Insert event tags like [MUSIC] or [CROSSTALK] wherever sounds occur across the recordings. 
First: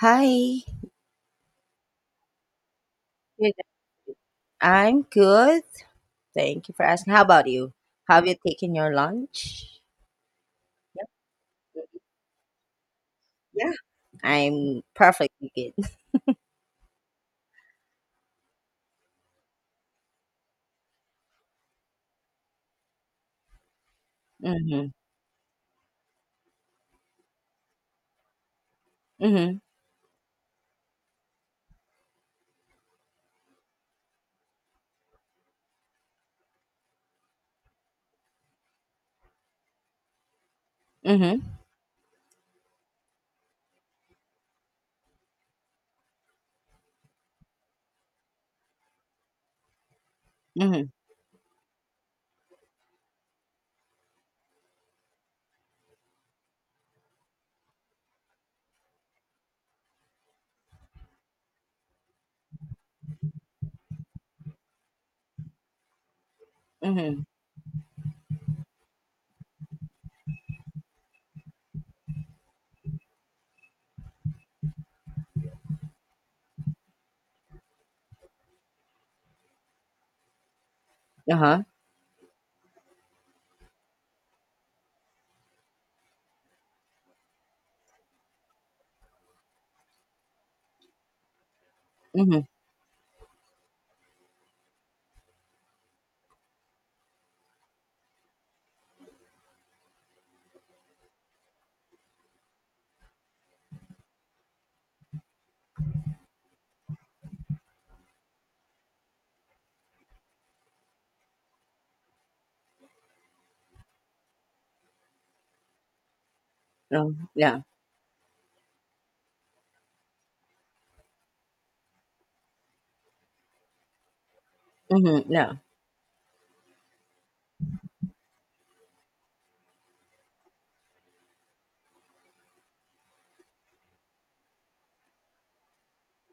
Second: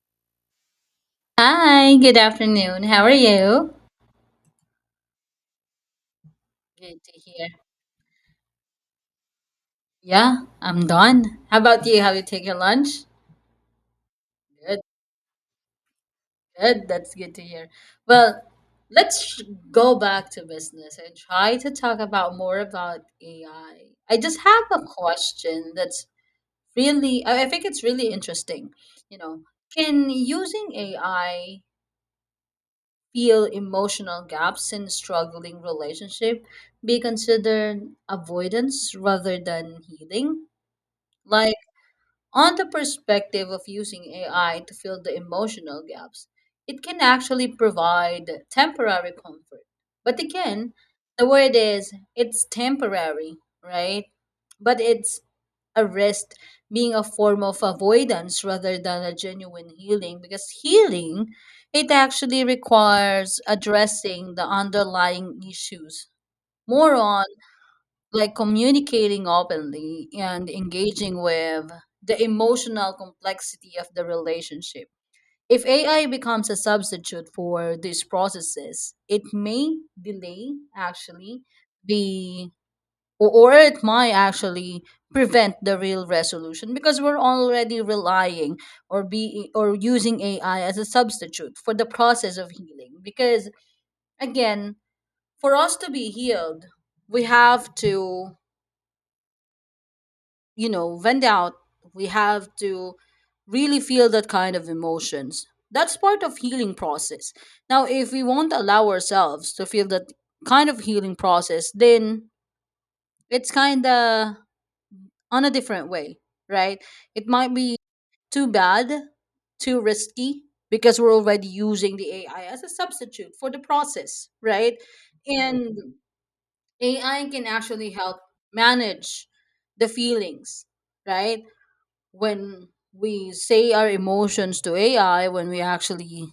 Hi. Hi, good afternoon. How are Good. you? I'm good. Thank you for Good to asking. How about hear. you? Have you taken your lunch? Yeah, I'm Yep. done. How about you? Have you taken your lunch? Yeah. Good, I'm perfectly good. good. That's good to hear. Well, let's sh- Go back to business and try to talk about more about AI. I just have a Mm-hmm. question that's really, I think it's really interesting. You know, Mm-hmm. can using AI fill emotional gaps in struggling relationship be considered avoidance rather than healing? Mm-hmm. Like, on the perspective of using AI to fill the emotional gaps, it can actually provide temporary comfort. But again, Mm-hmm. the word is it's temporary, right? But it's a rest being a form of avoidance rather than a genuine healing, because healing, it actually requires addressing the underlying issues, more Mm-hmm. on like communicating openly and engaging with the emotional complexity of the relationship. If AI becomes a substitute for these processes, it may delay actually Uh-huh. the or it might actually prevent the real resolution, because we're already relying or be or using AI as a substitute for the process Mm-hmm. of healing. Because again, for us to be healed, we have to, you know, when they're out, we have to really feel that kind of emotions. That's part of healing process. Now if we won't allow ourselves to feel that kind of healing process, then it's kind of on a different way, right? Oh, It might yeah. be too bad, too risky, because we're already using the AI as a substitute for the process, right? Mm-hmm. Yeah. And AI can actually help manage the feelings, right? When we say our emotions to AI, when we actually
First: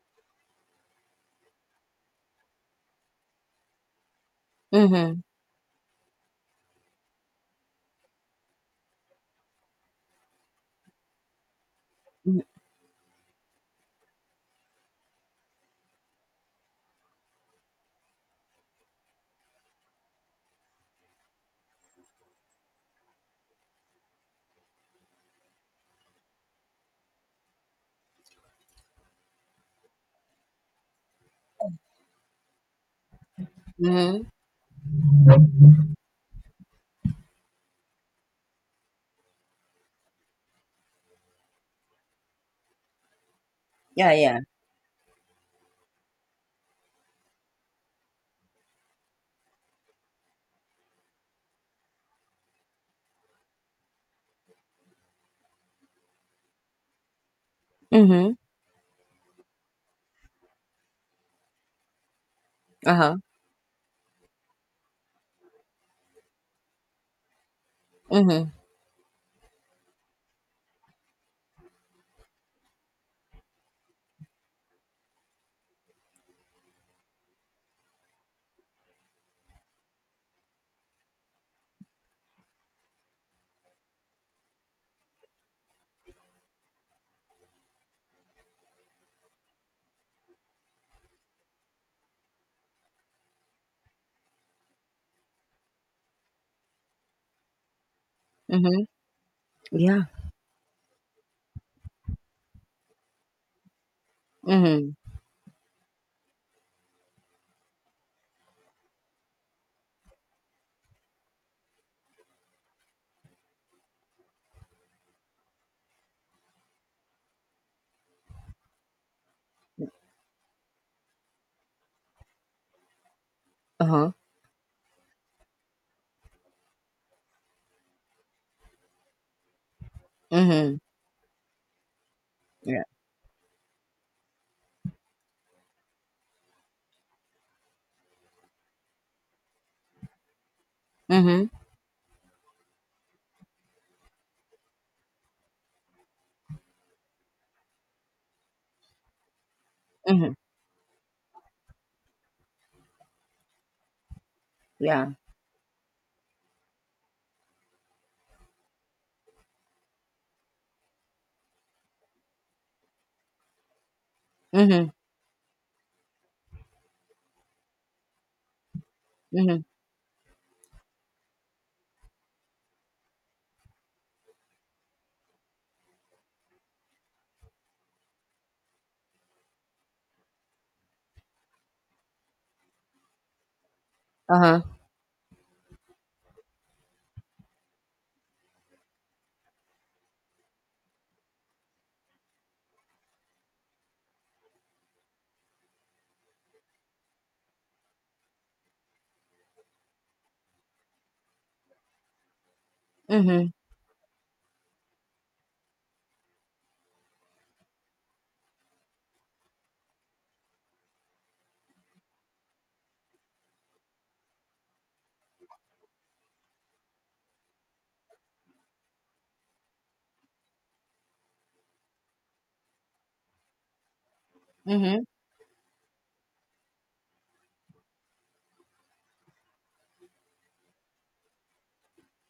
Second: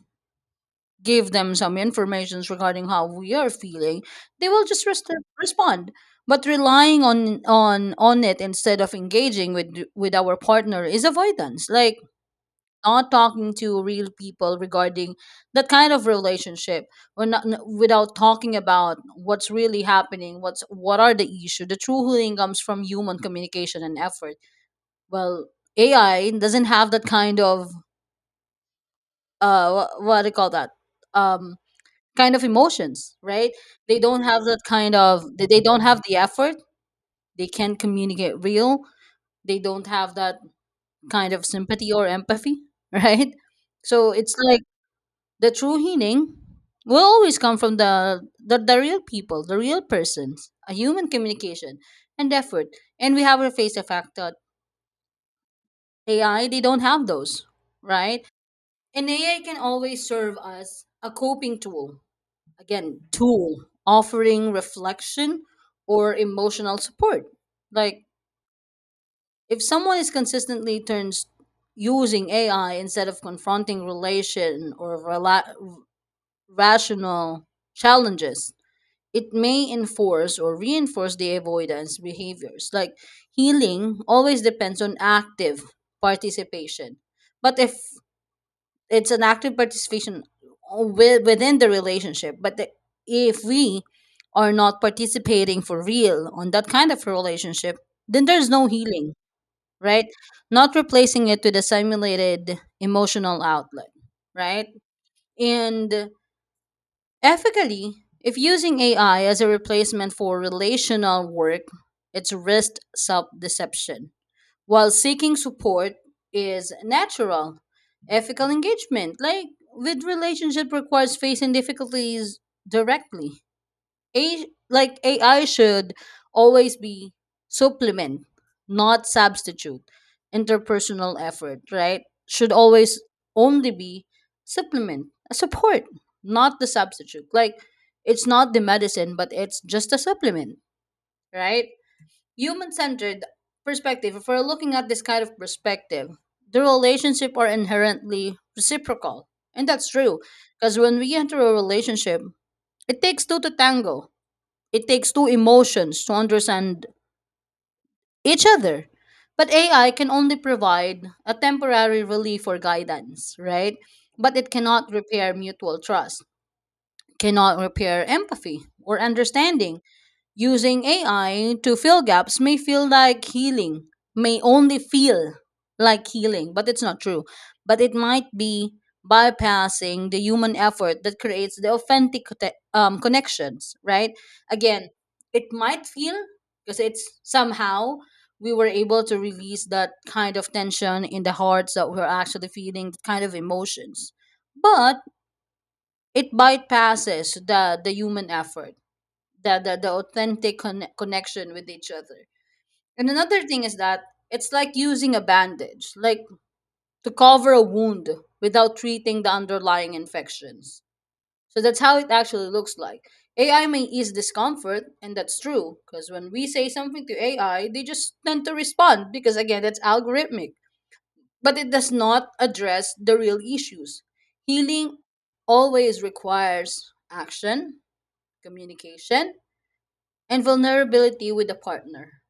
give them some informations regarding how we are feeling, they will just Mm-hmm. respond. But relying on on it instead of engaging with our partner is avoidance. Like Mm-hmm. not talking to real people regarding that kind of relationship, or not without talking about what's really happening, what's what are the issue. The true healing comes from human communication and effort. Well, AI doesn't have that kind of what do you call that, um kind of emotions, right? They don't Mm-hmm. have that kind of, they don't have the effort, they can't communicate real, they don't have that kind of sympathy or empathy [LAUGHS] right? So Yeah, it's yeah. like the true healing will always come from the the real people, the real persons, a human communication and effort. And we have a face effect that AI, they don't have those, right? Mm-hmm. And AI can always serve as a coping tool, again, Uh-huh. tool offering reflection or emotional support. Like Mm-hmm. if someone is consistently turns using AI instead of confronting relation or rational challenges, it may enforce or reinforce the avoidance behaviors. Like healing always depends on active participation. But if it's an active participation within the relationship, but the, if we are not participating for real on that kind of relationship, then there's no Mm-hmm. healing, Yeah. right? Not replacing it with a simulated emotional outlet, right? Mm-hmm. And ethically, if using AI as a replacement for relational work, it's risk self-deception. While seeking support is natural, ethical engagement like with relationship requires facing difficulties directly. Uh-huh. A, like AI should always be supplement, not substitute Mm-hmm. interpersonal effort, right? Should Yeah. always only be supplement, a support, not the substitute. Like it's not the medicine, but it's just a supplement, Mm-hmm. right? Human-centered perspective, if we're looking at this kind of perspective, the relationship are inherently reciprocal, and that's true, Mm-hmm. because when we enter a relationship, it takes two to tango, it takes Yeah. two emotions to understand each other. But AI can only provide a temporary relief or guidance, right? But it Mm-hmm. cannot repair mutual trust, cannot repair empathy or Mm-hmm. understanding. Using AI to fill gaps may feel like healing, may only feel like healing, but it's not true. But it might be bypassing the human effort that creates the authentic connections, right? Uh-huh. Again, it might feel, because it's somehow we were able to release that kind of tension in the hearts that we're actually feeling, that kind of emotions. But it bypasses the human effort, the the authentic connection with each other. And another Mm-hmm. thing is that it's like using a bandage, like to cover a wound without treating the underlying infections. So that's how it actually looks like. AI may ease discomfort, and that's true, because when we say something to AI, they just tend to respond, because again, that's algorithmic. But it does not address the real issues. Healing Mm-hmm. always requires action, communication, and vulnerability with a partner.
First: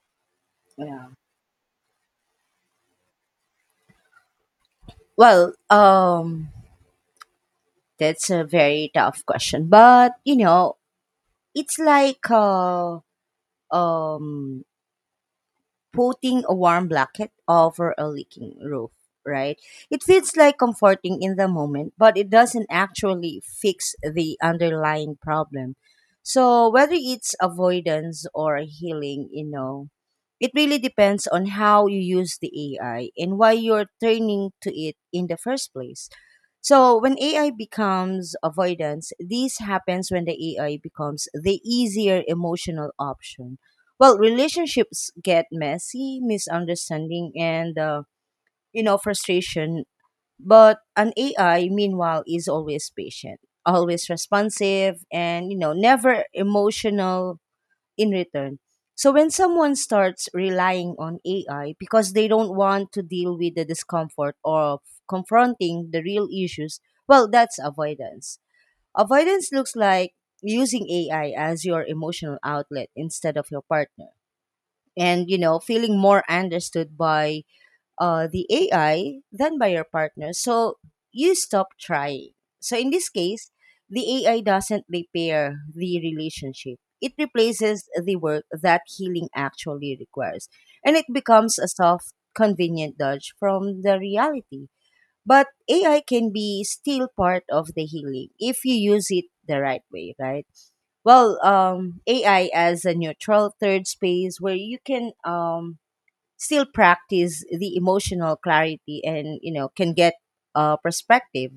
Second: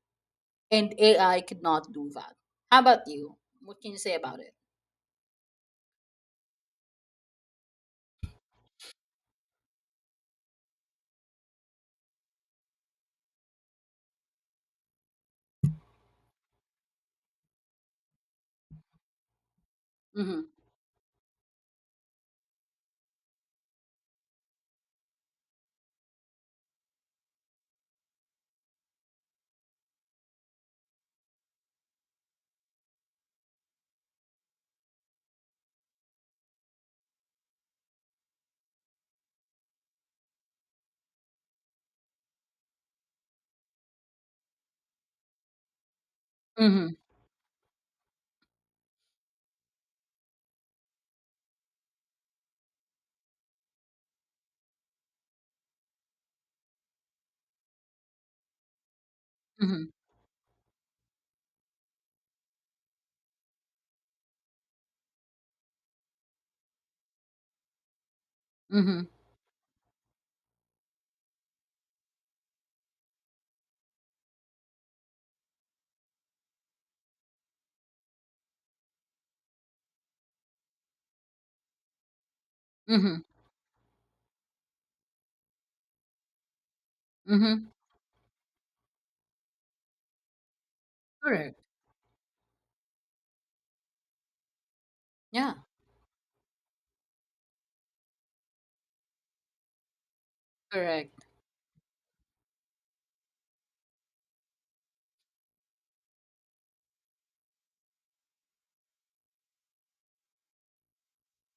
And Yeah. AI could not do that. How about you? What can you say about it? Well, that's a very tough question. But, you know, it's like um, putting a warm blanket over a leaking roof, right? It feels Mm-hmm. like comforting in the moment, but it doesn't actually fix the underlying problem. So, whether it's avoidance or healing, you know, it really depends on how you use the AI and why you're turning to it in the first place. So when AI becomes avoidance, this happens when the AI becomes the easier emotional option. Well, relationships get messy, Mm-hmm. misunderstanding, and you know, frustration. But an AI, meanwhile, is always patient, always responsive, and, you know, never emotional in return. So when someone Mm-hmm. starts relying on AI because they don't want to deal with the discomfort of confronting the real issues, well, that's avoidance. Mm-hmm. Avoidance looks like using AI as your emotional outlet instead of your partner. And, you know, feeling more understood by the AI than by your partner. So you stop trying. So in this Mm-hmm. case, the AI doesn't repair the relationship. It Mm-hmm. replaces the work that healing actually requires. And it becomes Correct. a soft, convenient dodge from the reality. But Yeah. AI can be still part of the healing if you use it the right way, right? Correct. Well, AI as a neutral third space where you can still practice the emotional clarity, and you know, can get perspective,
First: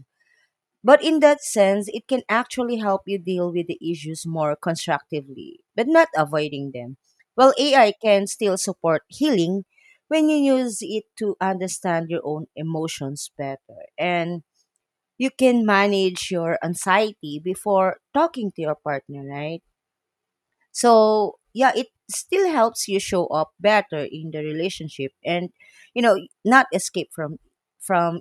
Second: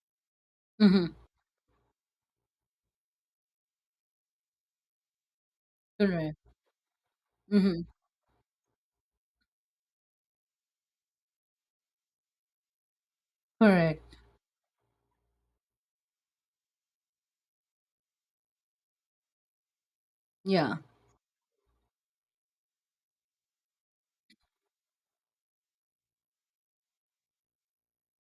but Mm-hmm. in that sense it can actually help you deal with the issues more constructively, but not Correct. avoiding them. Well, Mm-hmm. AI can still support healing when you use it to understand your own emotions better, Correct. and you can manage your anxiety before talking to your partner, right? Yeah. So yeah, it still helps you show up better in the relationship and, you know, not escape from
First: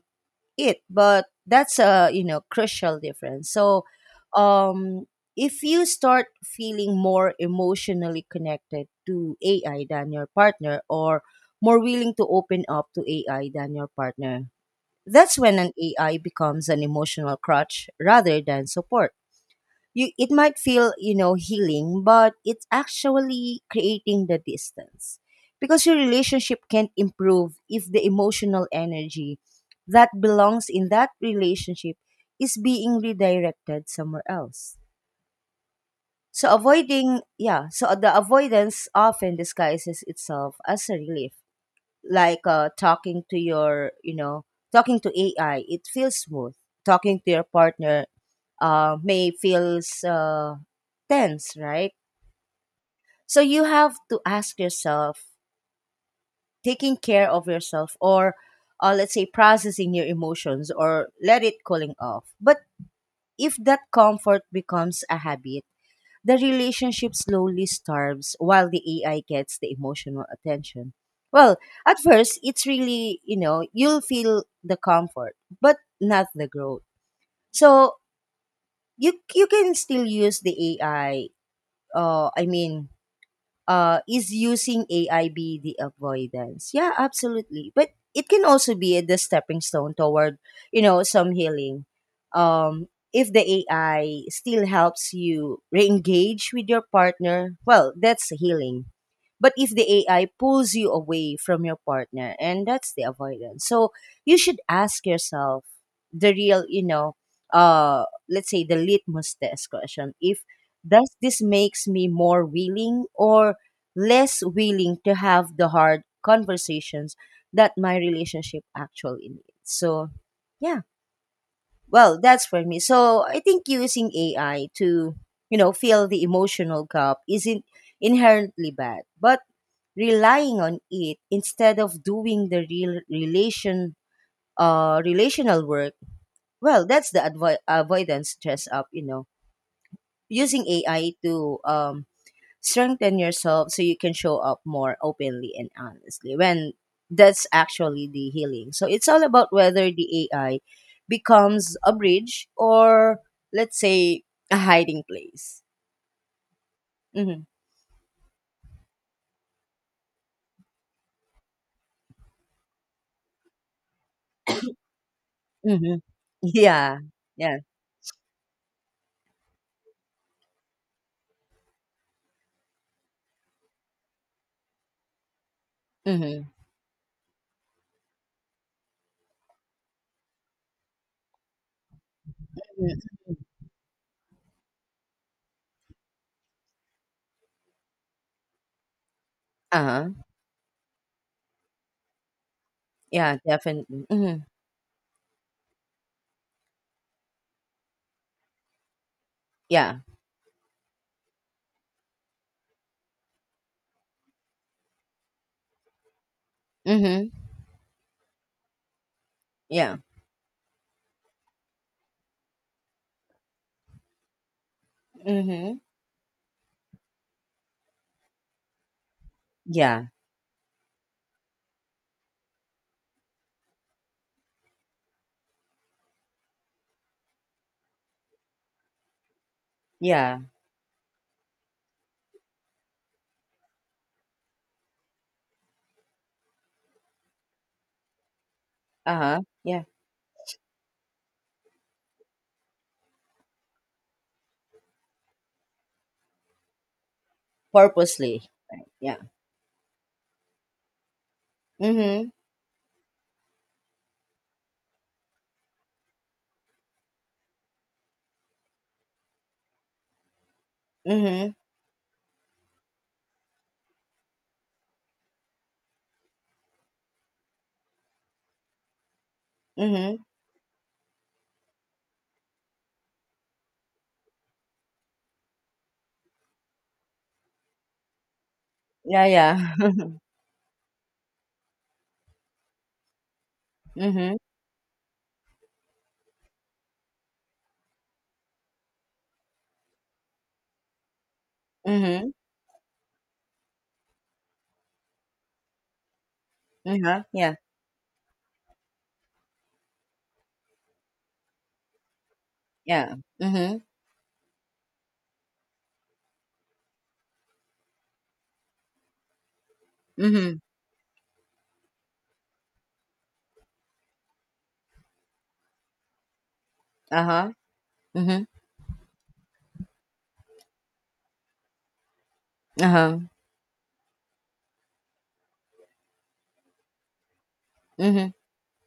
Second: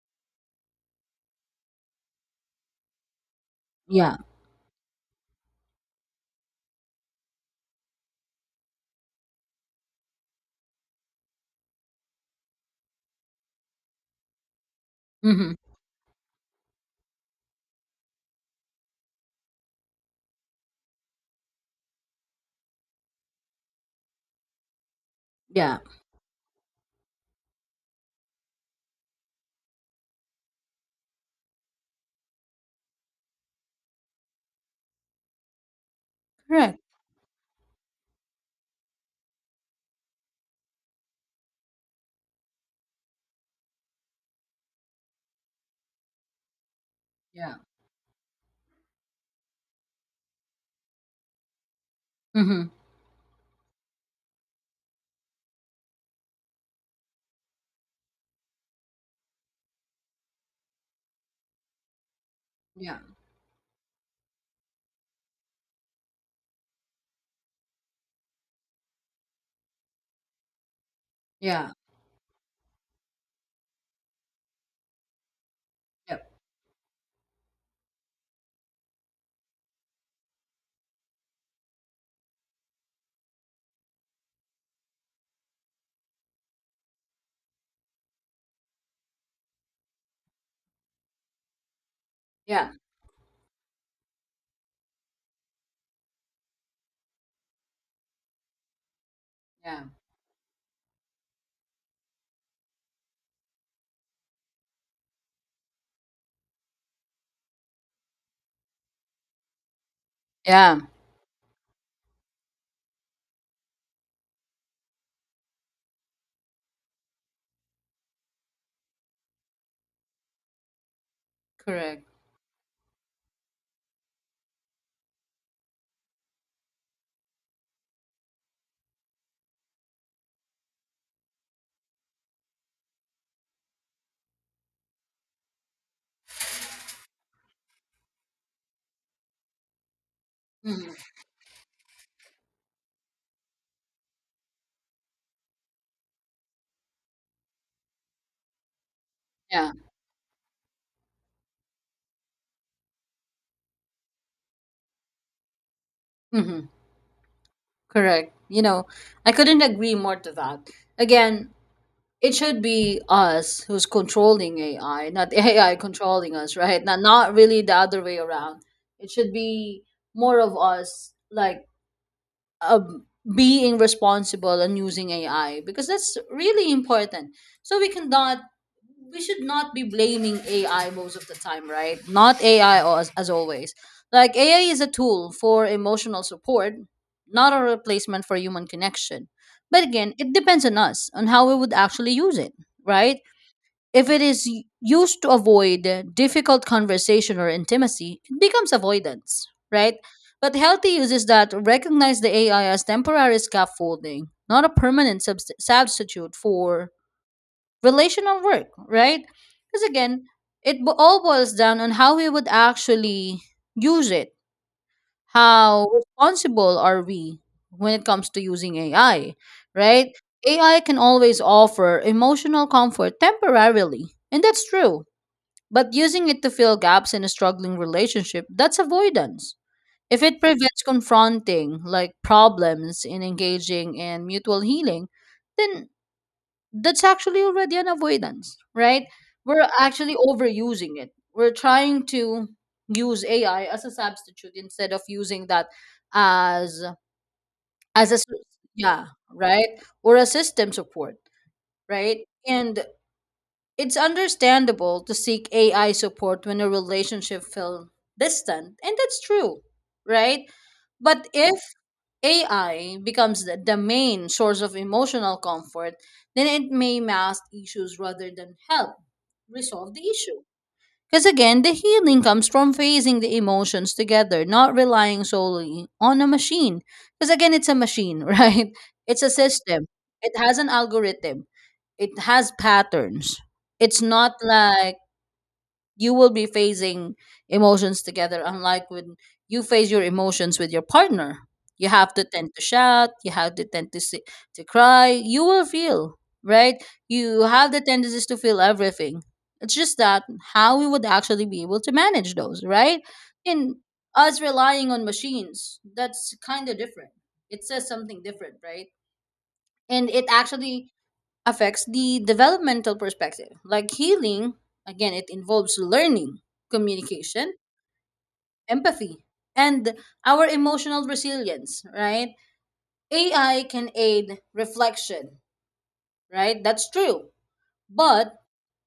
it. But that's a, you know, crucial difference. So Yeah. um if you start feeling more emotionally connected to AI than your partner, or more willing to open up to AI than your partner, that's Mm-hmm. when an AI becomes an emotional crutch rather than support. You, it might feel, you know, healing, but it's actually creating the distance, Yeah. because your relationship can't improve if the emotional energy that belongs in that relationship is being redirected somewhere else. So Correct. avoiding, yeah, so the avoidance often disguises itself as a relief. Like, talking to your, you know, talking to AI, it feels smooth. Talking to your Yeah. partner may feels tense, right? Mm-hmm. So you have to ask yourself, taking care of yourself, or let's say processing your emotions, or let it cooling off. But Yeah. if that comfort becomes a habit, the relationship slowly starves while the AI gets the emotional attention. Well, Yeah. at first, it's really, you know, you'll feel the comfort, but not Yep. the growth. So you can still use the AI. I mean, is using AIB the avoidance? Yeah, absolutely. But it can also be the stepping stone toward, you know, some healing. Yeah. If the AI still helps you re-engage with your partner, well, that's healing. But if Yeah. the AI pulls you away from your partner, and that's the avoidance. So you should ask yourself the real, you know, let's say the litmus test question. If Yeah. does this makes me more willing or less willing to have the hard conversations that my relationship actually needs? So yeah. Correct. Well, that's for me. So I think using AI to, you know, fill the emotional gap isn't inherently bad, but relying on it instead of doing the real relation, relational work, well, that's the avoidance dress up, you know. Using Mm-hmm. AI to strengthen yourself so you can show up more openly and honestly, when that's actually the healing. So it's all about Yeah. whether the AI becomes a bridge or, let's say, a hiding place. Mm-hmm. Mm-hmm. Correct. You know, I couldn't agree more to that. Again, it should be us who's controlling AI, not [LAUGHS] AI Mm-hmm. controlling us, [LAUGHS] right? Yeah. Not Yeah. really the other way around. It should be more of us, like, um, being responsible and using AI, because that's Mm-hmm. really important. So we cannot, we should not be blaming AI most of the time, right? Not AI Mm-hmm. as always. Like AI is a tool for emotional support, not a replacement for human connection. But Uh-huh. again, it depends on us on how we would actually use it, right? Yeah, definitely. If it Mm-hmm. is used to avoid difficult conversation or intimacy, it becomes avoidance, right? Yeah. But healthy uses that recognize the AI as temporary scaffolding, not a permanent substitute for Mm-hmm. relational work, right? Because Yeah. again, it all boils down on how we would actually use it. Mm-hmm. How responsible are we when it comes to using AI, Yeah, right? AI can always offer emotional comfort temporarily, and that's true. But using it to fill gaps in a struggling relationship, that's avoidance. If yeah. it prevents confronting like problems in engaging in mutual healing, then that's actually already an avoidance, right? Uh-huh, We're yeah. actually overusing it. We're trying to use AI as a substitute instead of using that as as a s- Purposely. yeah, Yeah. right? Or a system support, right? Mm-hmm. And it's understandable to seek AI support when a relationship feels distant, and that's true, right? But Mm-hmm. if AI becomes the main source of emotional comfort, then it may mask issues rather than help resolve the Mm-hmm. issue. Because again, the healing comes from phasing the emotions together, not relying solely on a machine. Because again, it's a machine, [LAUGHS] right? It's Yeah. a Yeah. system, it has an algorithm, it has patterns. [LAUGHS] It's not Mm-hmm. like you will be facing emotions together, unlike when you face your emotions with your partner. You have to Mm-hmm. tend to shout, you have to tend to si to cry, you will feel, right? Uh-huh. You Yeah. have the tendencies to feel everything. It's just that how we would actually be able to manage those, right? Yeah. And Mhm. us relying on machines, that's kind of different, it says something different, right? And it Mhm. actually affects the developmental perspective. Like healing, again, it involves learning, Uh-huh. communication, Mhm. empathy, and our emotional resilience, right? Uh-huh. AI can aid reflection, right? That's true. Mhm. But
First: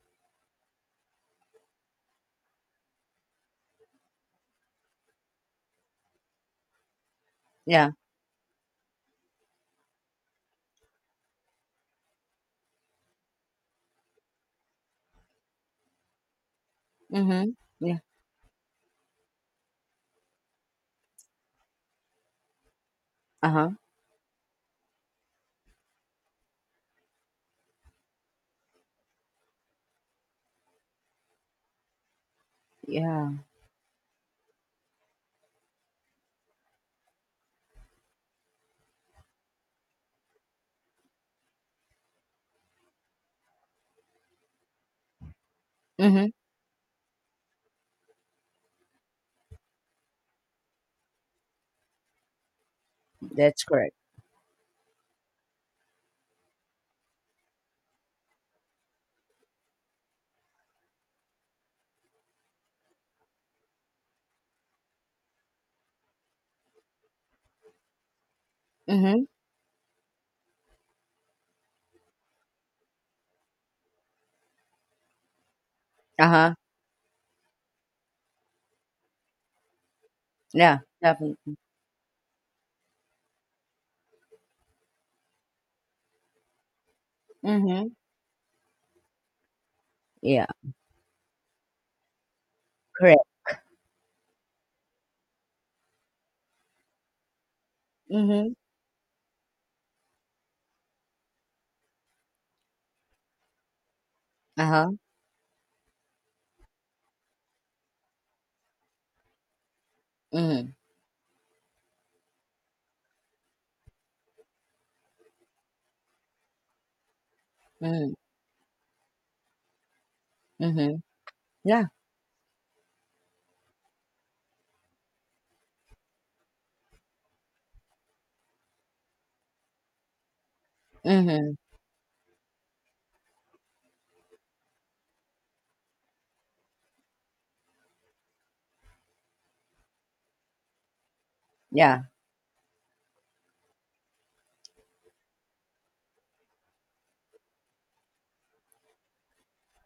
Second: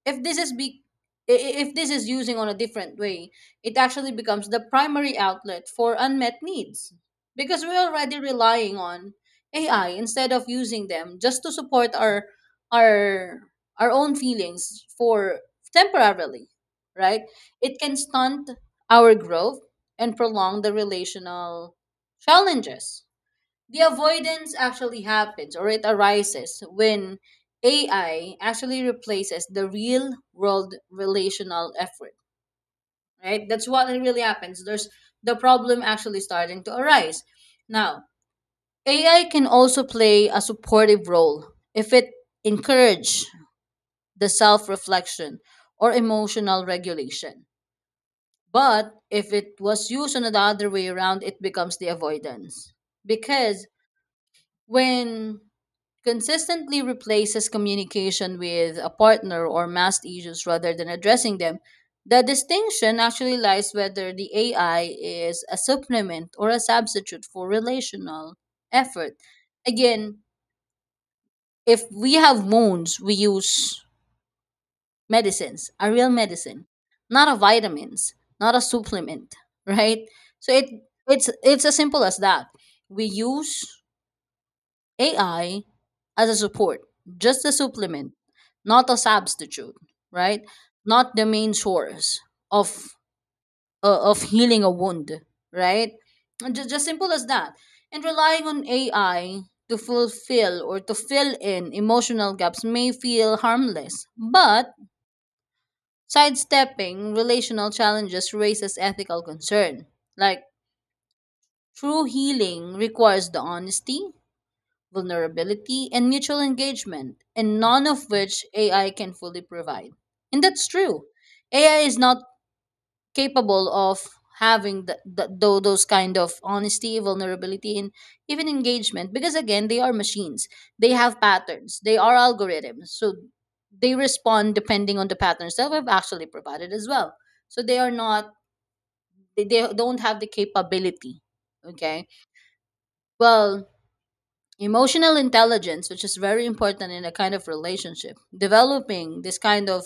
if this is be if this is using on a different way, it actually becomes the primary outlet for unmet needs, because we're Yeah. already relying on AI instead of using them just to support our our our own feelings for temporarily, right? Mhm. It can Yeah. stunt our growth and prolong the relational challenges. Uh-huh. The avoidance actually happens or it arises when AI actually replaces the real world relational effort, Yeah. right? That's what it really happens. There's the problem actually starting to arise. Now, AI can also play a supportive role if it encourage the self-reflection or Mhm. emotional regulation. But if it was used on the other way around, it becomes the avoidance. That's Because correct. when consistently replaces communication with a partner or masked issues rather than addressing them. The distinction actually lies whether the AI is a supplement or a substitute for relational effort. Mhm. Again, if we have wounds, we use medicines, a real Uh-huh. medicine, not a vitamins, not a supplement, [LAUGHS] right? So Yeah. Definitely. it's as simple as that. We use AI as a support, just a Mhm. supplement, not a substitute, right? Yeah. Not the main source of Correct. Of healing a wound, right? Just simple as that. And relying Mhm. on AI to fulfill or to fill in emotional gaps may feel harmless, but Uh-huh. sidestepping relational challenges raises ethical concern. Like Mhm. true healing requires the honesty, vulnerability, and mutual engagement, and none of Mhm. which AI can fully provide. And that's Mhm. true. AI Yeah. is not capable of having the, those kind of honesty, vulnerability, and even engagement, because, again, they are machines. They have Mhm. patterns, they are algorithms. So they respond depending on the patterns that we've actually provided as well. So they are not, they don't have the capability. Yeah. Okay. Well, Emotional intelligence, which is very important in a kind of relationship. Developing this kind of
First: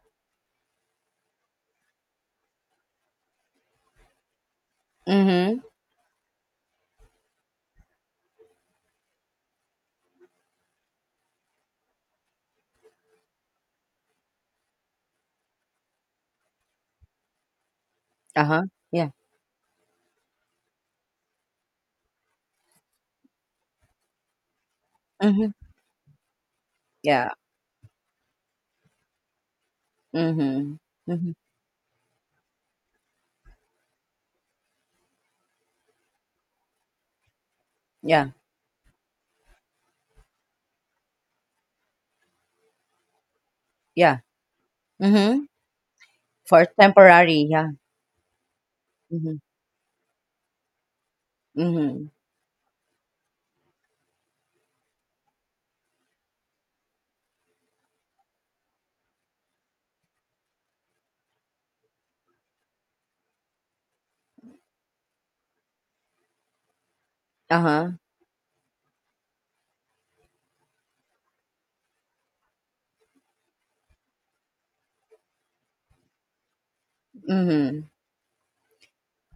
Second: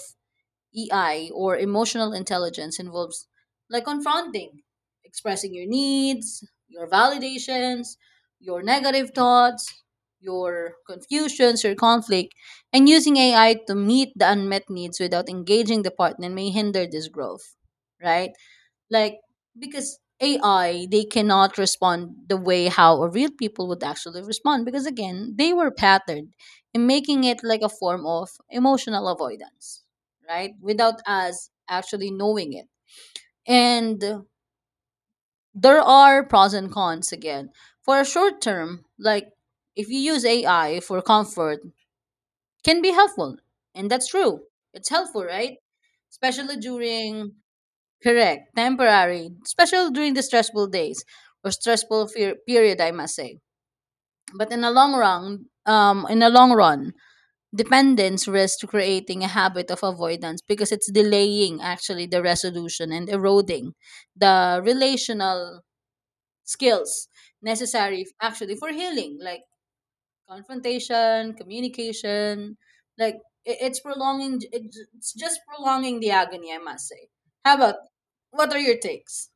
EI or emotional intelligence involves confronting, expressing Mhm. your needs, your validations, your negative thoughts, your confusions, your conflict, and using AI to meet the unmet needs without engaging the partner may hinder this growth, right? Uh-huh. Yeah. like because AI they cannot respond the way how a real people would actually respond because again they Mhm. were patterned, in making Yeah. it like a form of emotional avoidance, right, Mhm. without Mhm. us actually knowing it. And there are pros and cons again. For a Yeah. short term, like if you use AI for comfort, can be helpful, and that's Yeah. true, it's helpful, Mhm. right, especially For during. temporary. Yeah. Correct. Temporary, Mhm. special during the stressful days or stressful Mhm. fear period, I must say. But in a long run, in a long run, dependence risks creating a habit of avoidance because it's delaying actually the resolution and eroding the relational skills Uh-huh. necessary actually for healing, like confrontation, communication, like it's prolonging. It's just prolonging the agony, I must say. How about, Mhm. what are your takes?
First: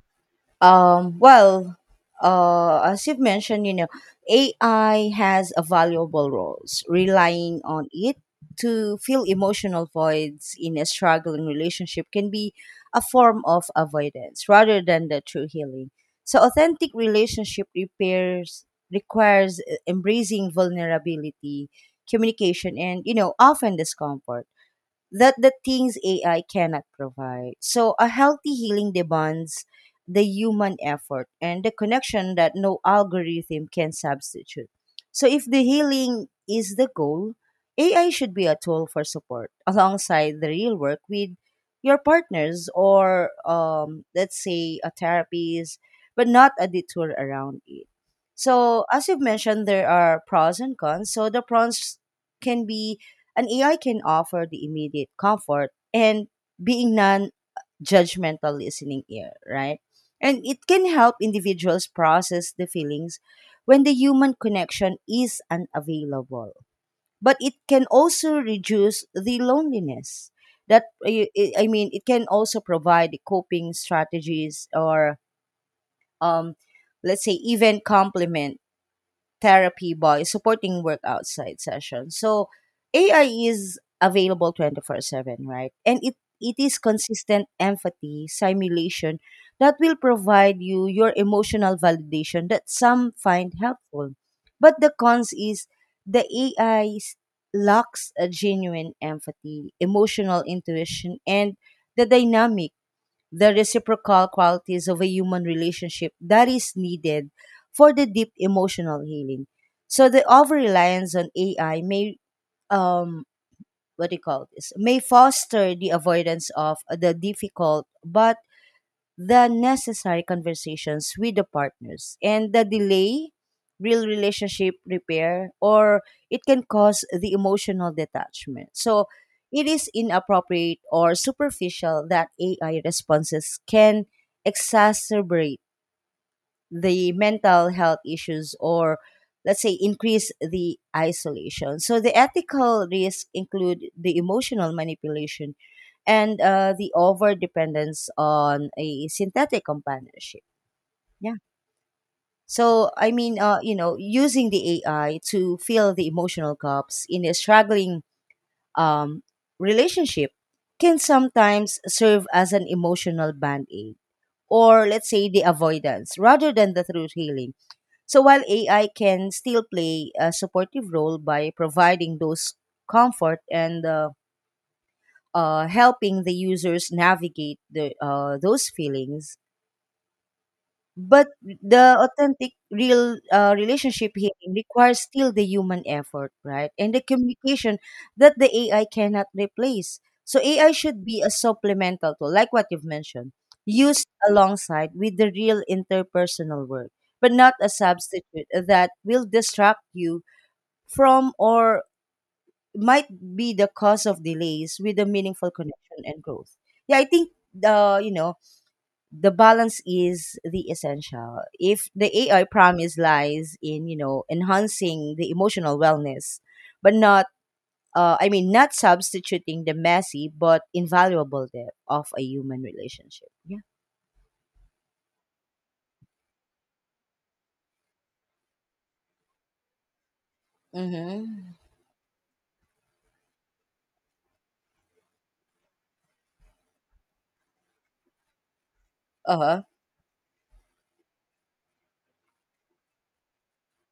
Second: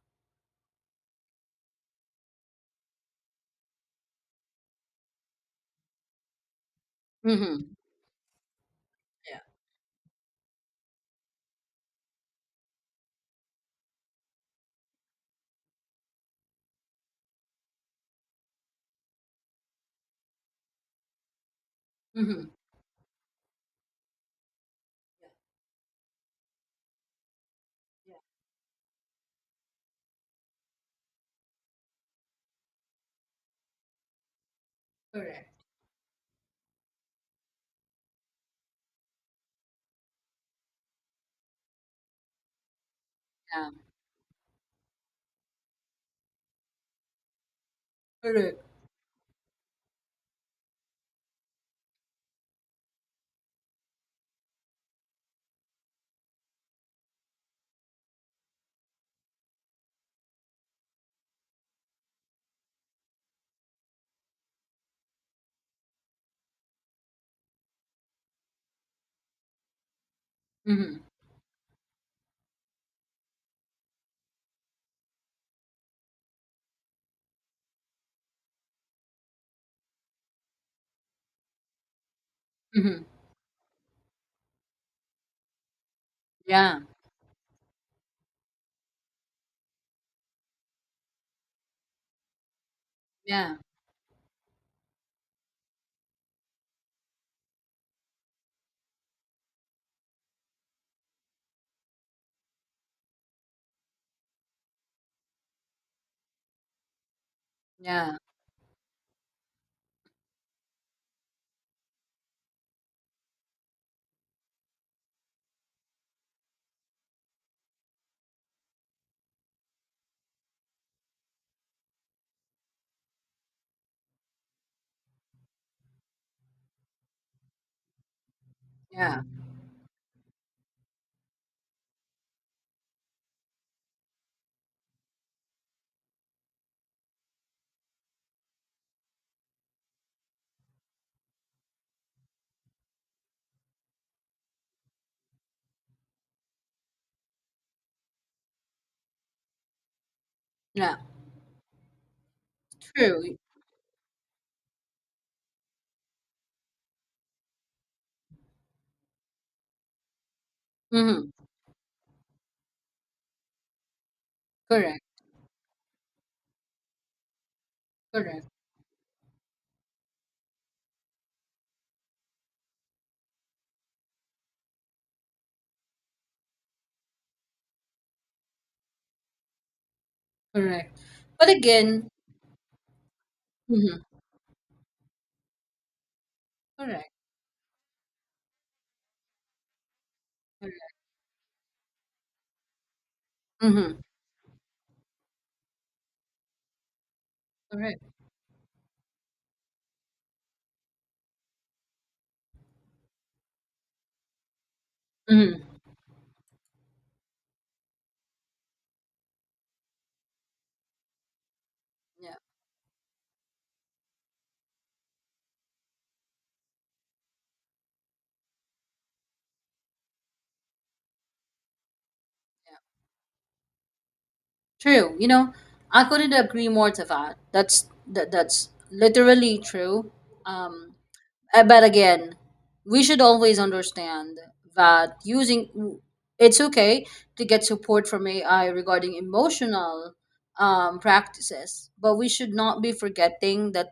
Well, as you've mentioned, you know, AI has a valuable roles. Relying Mm-hmm. on it to fill Yeah. emotional voids in a struggling relationship can be a form of avoidance rather than the true healing. So, authentic relationship repairs requires embracing vulnerability, Mhm. communication, and, you know, often discomfort, that the things AI cannot provide. So a Yeah, yeah. healthy healing demands the human effort and the connection that no algorithm can substitute. So if Correct. the healing is the goal, AI should be a tool for support alongside the real work with your partners, or Yeah. Let's say a therapist, but not a detour around it. Correct. So as you've mentioned, there are pros and cons. So the pros can be an AI can offer the immediate comfort and being non judgmental listening ear, right? And it can help individuals process the feelings when the human connection is unavailable. But it can also reduce the loneliness. That Mhm. I I mean, it can also provide coping strategies or um, let's say even complement therapy boy supporting work outside sessions. So Mhm. AI is available 24/7, right? And it is Yeah. consistent empathy simulation that will provide you your emotional validation that some find Yeah. helpful. But the cons is the AI lacks a genuine empathy, emotional intuition, and the dynamic, the reciprocal qualities of a human relationship that is needed for the Yeah. deep emotional healing. So the over reliance on AI may um what do you call this, may foster the avoidance of the difficult but the necessary conversations with the partners, and the delay real relationship repair, or it can cause the emotional detachment. So Yeah. it is inappropriate or superficial that AI responses can exacerbate the mental health issues, or let's say increase the isolation. So the ethical risks include the emotional manipulation, and the over dependence on a synthetic companionship. Yeah. Yeah, so I True. mean, you know, using the AI to fill the emotional gaps in a struggling um, relationship can Mhm. sometimes serve as an emotional band aid, or Correct. let's say the avoidance rather than the true healing. So while Correct. AI can still play a supportive role by providing those comfort and helping the users navigate those feelings, Correct. but But the again, authentic real mhm. relationship here requires still the human effort, right? And the Correct. communication that the AI cannot replace. So AI Correct. should be a supplemental tool, like what you've mentioned, Mhm. used alongside with the real interpersonal work, but not a Correct. substitute that will distract you from, or might be the cause of delays with a meaningful Mhm. connection and growth. Yeah, I think the, you know, the balance is the essential. If the Yeah. AI promise lies in, you know, enhancing the emotional wellness, but not I mean not substituting the messy but invaluable depth of a human relationship. Yeah. True. You know, I couldn't agree more to that. That's literally true. Um Mm-hmm. But again, we should always understand that using, it's okay to get support from AI regarding Uh huh. emotional practices, but we should not be forgetting that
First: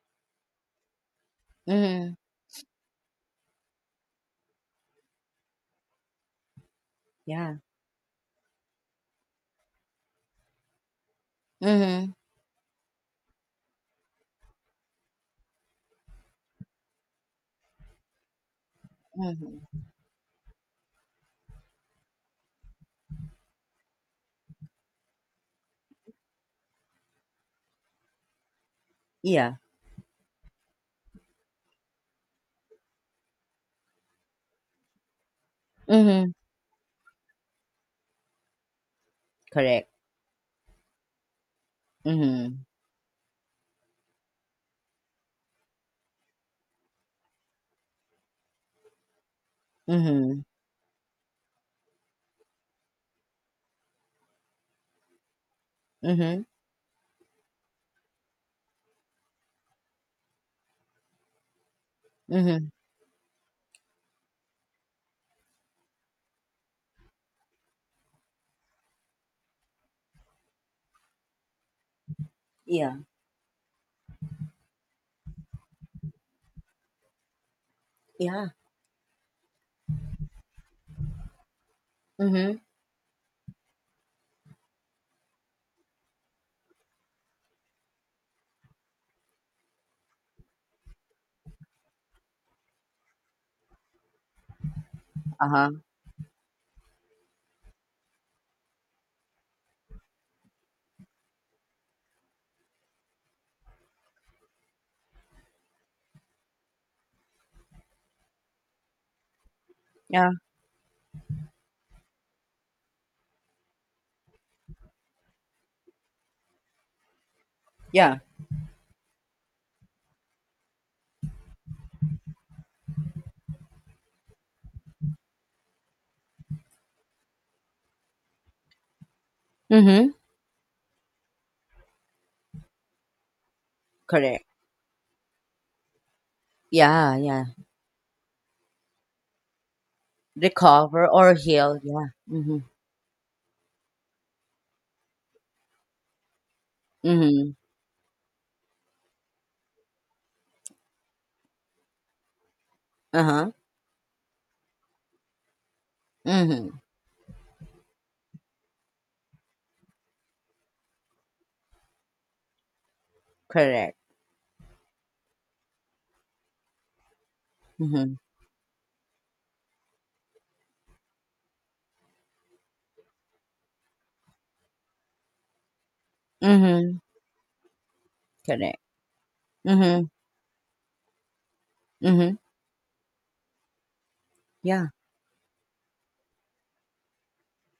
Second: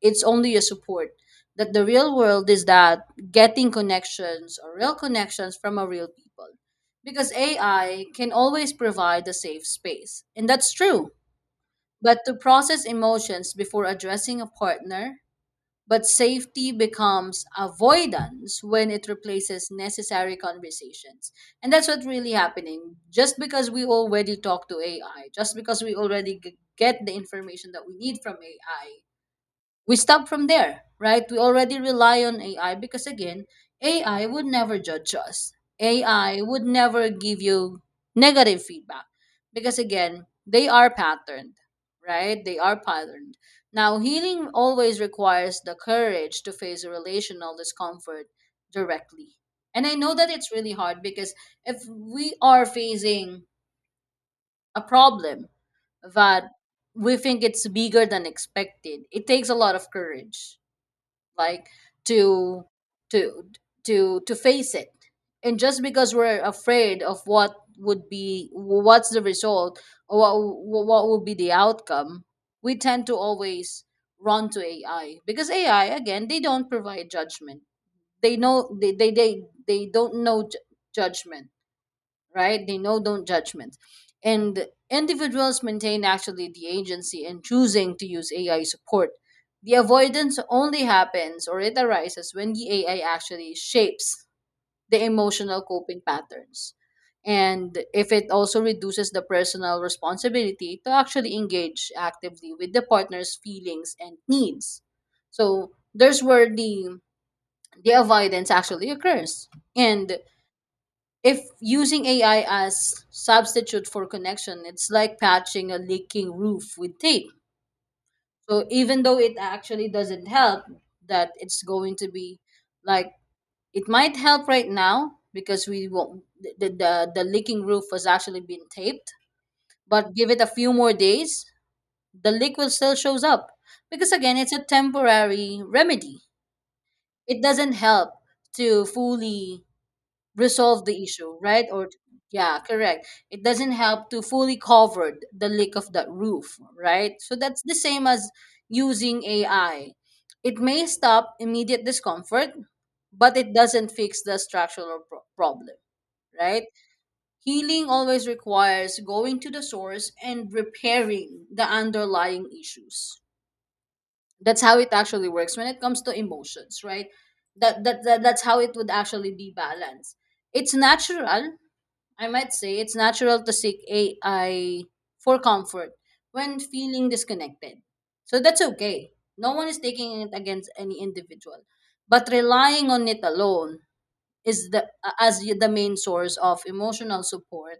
it's only a support. That the real Mm-hmm. world is that getting connections or real connections from a real people, because Yeah. AI can always provide a safe space, and that's true. Mm-hmm. But to process emotions before addressing a partner, but safety becomes avoidance when it replaces Mm-hmm. necessary conversations. And that's what's really happening. Just because we already talk to AI, just because we already get the information that we need from AI, Yeah. we stop from there, right? We already rely on AI because, again, AI would never judge us. Mm-hmm. AI would never give you negative feedback because, Correct. again, they are patterned, right? They Mm-hmm. are patterned. Now, healing always requires the courage to face a relational discomfort directly. And I know that Mm-hmm. it's really hard because if we are facing a problem Mm-hmm. that we think it's bigger than expected, it takes a lot of courage, like to Mm-hmm. to to face it. And just because we're afraid of what would be, what's the result, or what would be the outcome, we Yeah. tend to always run to AI, because AI, again, they don't provide judgment. They Yeah. know, they don't know judgment, Mm-hmm. right? They know don't judgment. And individuals maintain actually the agency in choosing to use AI support. The avoidance only happens, or it arises when the AI actually shapes the emotional Uh-huh. coping patterns. And if it also reduces the personal responsibility to actually engage actively with the partner's feelings and needs. So there's where the avoidance actually occurs. And Yeah. if using AI as substitute for connection, it's like patching a leaking roof with tape. Yeah. So even though it actually doesn't help, that it's going to be like, it might help right now because we won't, the leaking roof was actually been taped. Mm-hmm. But give it a few more days, the leak will still shows up because again, Correct. it's a temporary remedy. Yeah, It yeah. doesn't help to fully resolve the Recover or issue, right? heal. Or Yeah. yeah, Mhm. correct. It doesn't help to fully cover the leak of that roof, right? So Mhm. that's the same as using AI. It may stop immediate discomfort, but Uh-huh. it doesn't fix the structural problem, right? Mhm. Healing always requires going to the source and repairing the underlying issues. Correct. That's how it actually works when it comes to emotions, right? Mhm. That's how it would actually be balanced. It's natural, I might say it's natural to seek AI for comfort when Mhm. feeling disconnected. So that's Correct. okay. No one is Mhm. taking it against any individual, but Mhm. relying on it alone is the, Yeah. as the main source of emotional support,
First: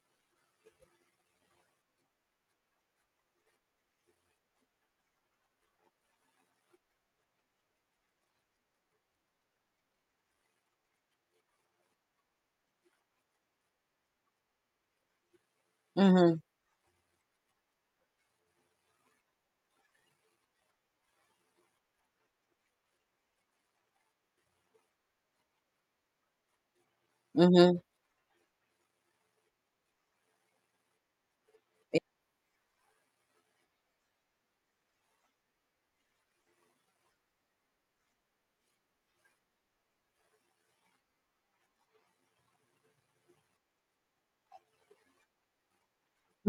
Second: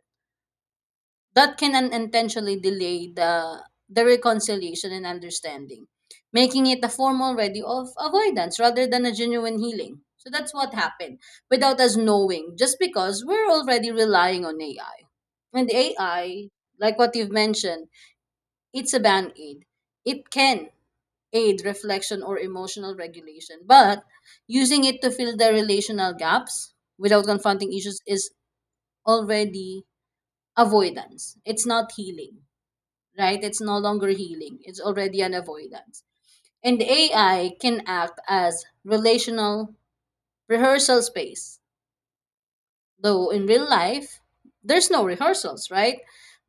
that can unintentionally delay the reconciliation and understanding, making it a form already of avoidance rather than a genuine healing. So that's what happened without us knowing, just because we're already relying on AI. And Mhm. AI, like what you've mentioned, it's a band aid. It can aid reflection or emotional regulation, but using it to fill the relational gaps without confronting Mhm. issues is already avoidance. It's not healing, right? It's no longer healing, it's already an avoidance. And AI can act as relational rehearsal space, though in real life, there's no rehearsals, right?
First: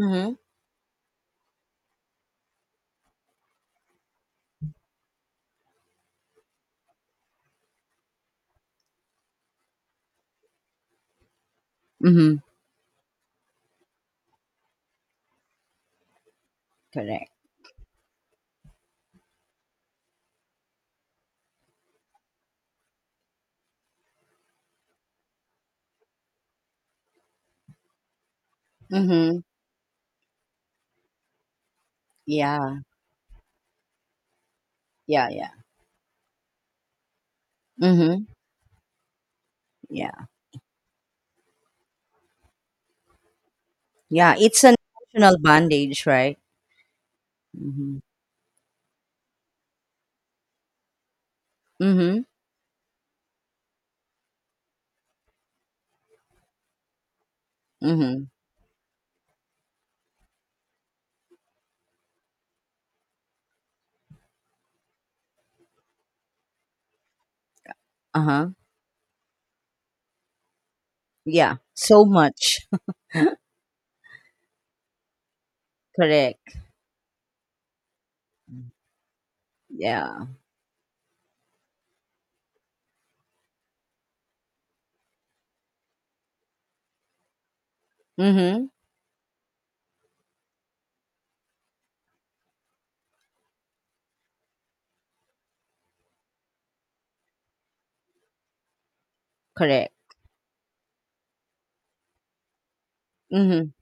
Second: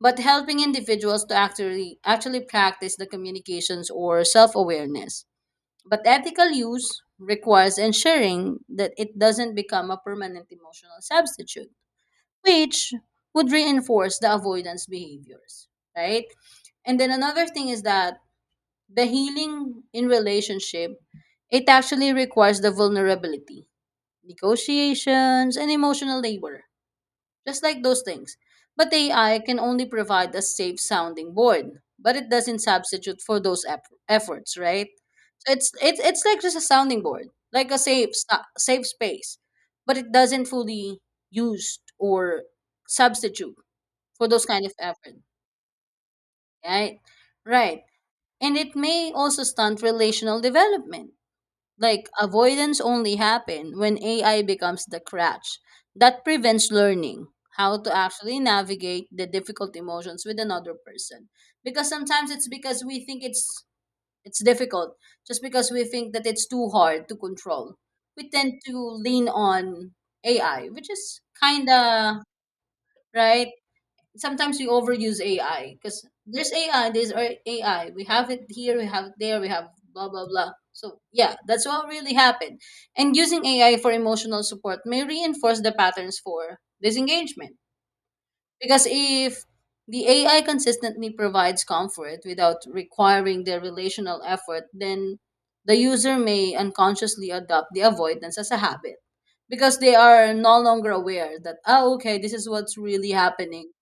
But helping individuals to actually actually practice the communications or self-awareness. But ethical use requires ensuring that it doesn't become a permanent emotional substitute, Mhm. which would reinforce the avoidance behaviors, right? And then Correct. another thing is that the healing in relationship, it actually requires the vulnerability, negotiations, and emotional labor, just like those things. But AI Mhm. can only provide a safe sounding board, but it doesn't Yeah. substitute for those efforts, right? Yeah, yeah. So it's like just a sounding board, like a Mhm. Safe space, but it Yeah. doesn't fully use or substitute for Yeah, those it's kind of an effort, emotional bandage, right? right? Right. Mhm. And it may also stunt relational development. Like Mhm. avoidance only happen when AI becomes the crutch that prevents learning how to Mhm. actually navigate the difficult emotions with another person. Because sometimes it's because we think it's difficult, just because we think that it's too hard to control. We Uh-huh. tend to lean on AI, which is Yeah. So kinda, much. [LAUGHS] right, sometimes we overuse AI because there's Correct. AI, there's AI. We have it here, we have it there, we have blah blah Yeah. blah. So yeah, that's what really happened. And using AI for emotional support may reinforce the patterns for disengagement. Mhm. Because if the AI consistently provides comfort without requiring the relational effort, then the user may unconsciously adopt the avoidance as a habit because Correct. they are no longer aware that oh okay, this is what's really happening, Mhm.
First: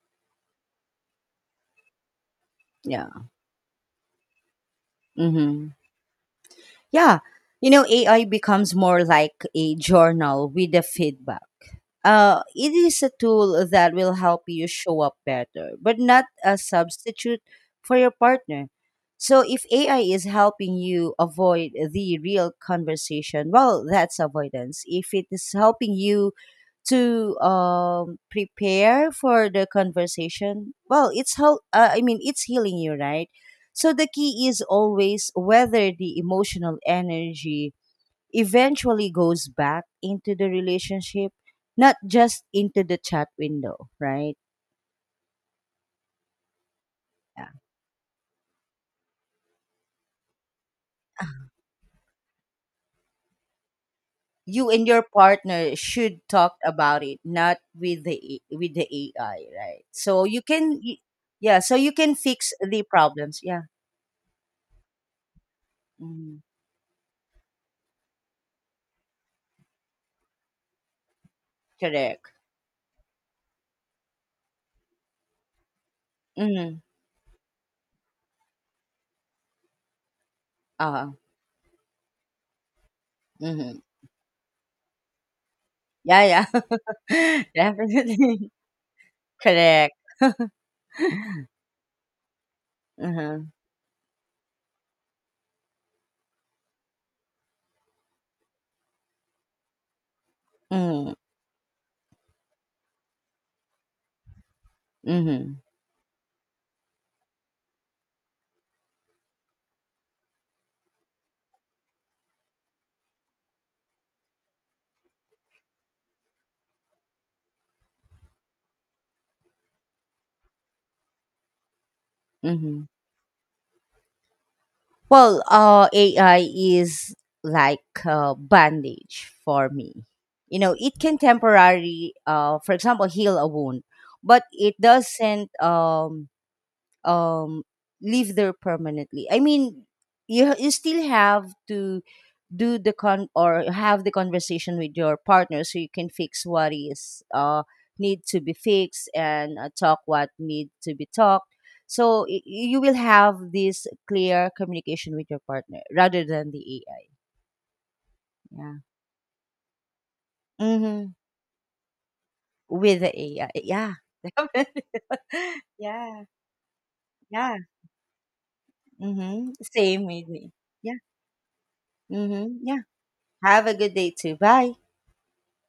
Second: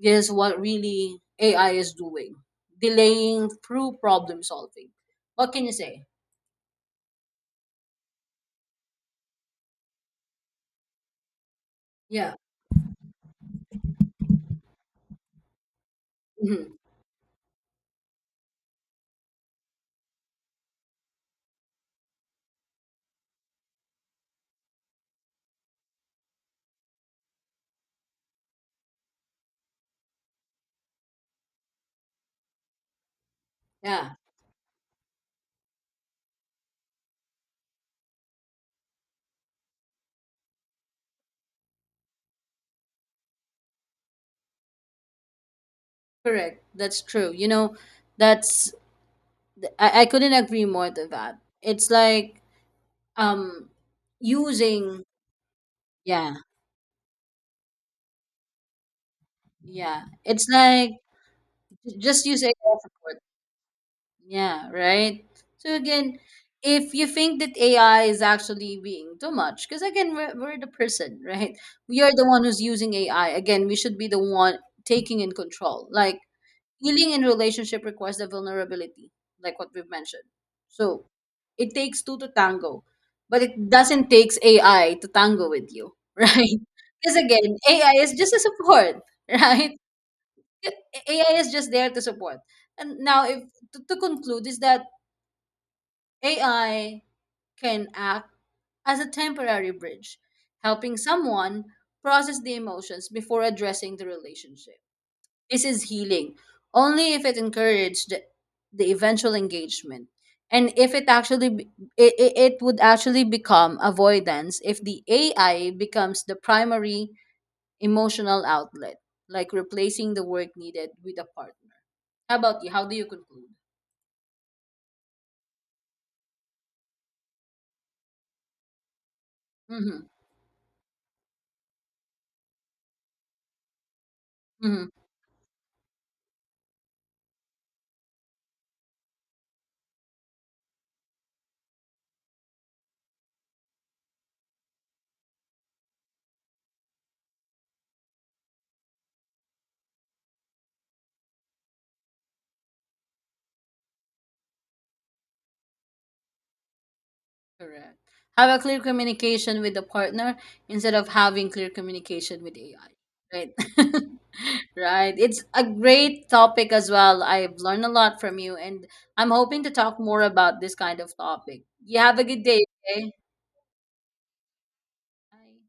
is what really AI is doing, Yeah. delaying through problem solving. What can Mhm. you say? Yeah. You know, AI becomes more like a journal with the feedback. Yeah. It is a tool that will help you show up better, but not a Hmm. substitute for your partner. So if AI is helping you avoid the real conversation, well, that's avoidance. If it is helping you to prepare for the conversation, well, it's help. I mean, it's healing you, right? So the Yeah. key is always whether the emotional energy eventually goes back into the relationship, not just into the chat window, right? Correct. That's true. You Yeah. know, that's I couldn't agree more to that. It's like um You and using, your partner should yeah, talk about it, not with the with the AI, right? yeah. So you It's can, like yeah. So you can just use AI fix the for. problems. Yeah. Yeah, right. So again, Mhm. if you think that AI is actually being too much, because again, we're the person, [LAUGHS] right? We are the Correct. one who's using AI. Again, we should be the one taking in control. Like Mm-hmm. healing in relationship requires the vulnerability, like what we've mentioned. So Uh, it takes two to tango, but it mm-hmm. doesn't takes AI to tango with you, [LAUGHS] Yeah. right? Yeah. Because [LAUGHS] again, AI is just a Definitely. support, [LAUGHS] [LAUGHS] right? Correct. AI is just there to support. And now, Uh-huh. if to conclude, is that AI can act as a temporary bridge, helping Mm-hmm. someone process the emotions before addressing the relationship. Mm-hmm. This is healing only if it encouraged the eventual engagement. And if it actually it would actually become avoidance if the AI becomes the primary emotional outlet, like replacing the work needed with a partner. How about you? Mm-hmm. How do you conclude? Well, AI is like a bandage for me. Mm-hmm. You know, it can temporarily, for example, heal a wound, but it Mm-hmm. doesn't. Um live there permanently. I mean, you still have to do the con, or have the conversation with your partner, so you can fix what is need to be fixed, and talk what need to be talked. So you will have this clear communication with your partner rather than the AI. Correct. Have a Yeah. clear communication with the partner instead Mm-hmm. of having clear communication with AI. With the AI, Right. [LAUGHS] yeah. Yeah. Right. It's [LAUGHS] a Yeah. great topic as well. I've Yeah. learned a lot from you, and I'm Mm-hmm. hoping to talk Same more with me. about this Yeah. kind of topic. You have a good day. Mm-hmm. Okay. Have a good day too. Bye. Bye.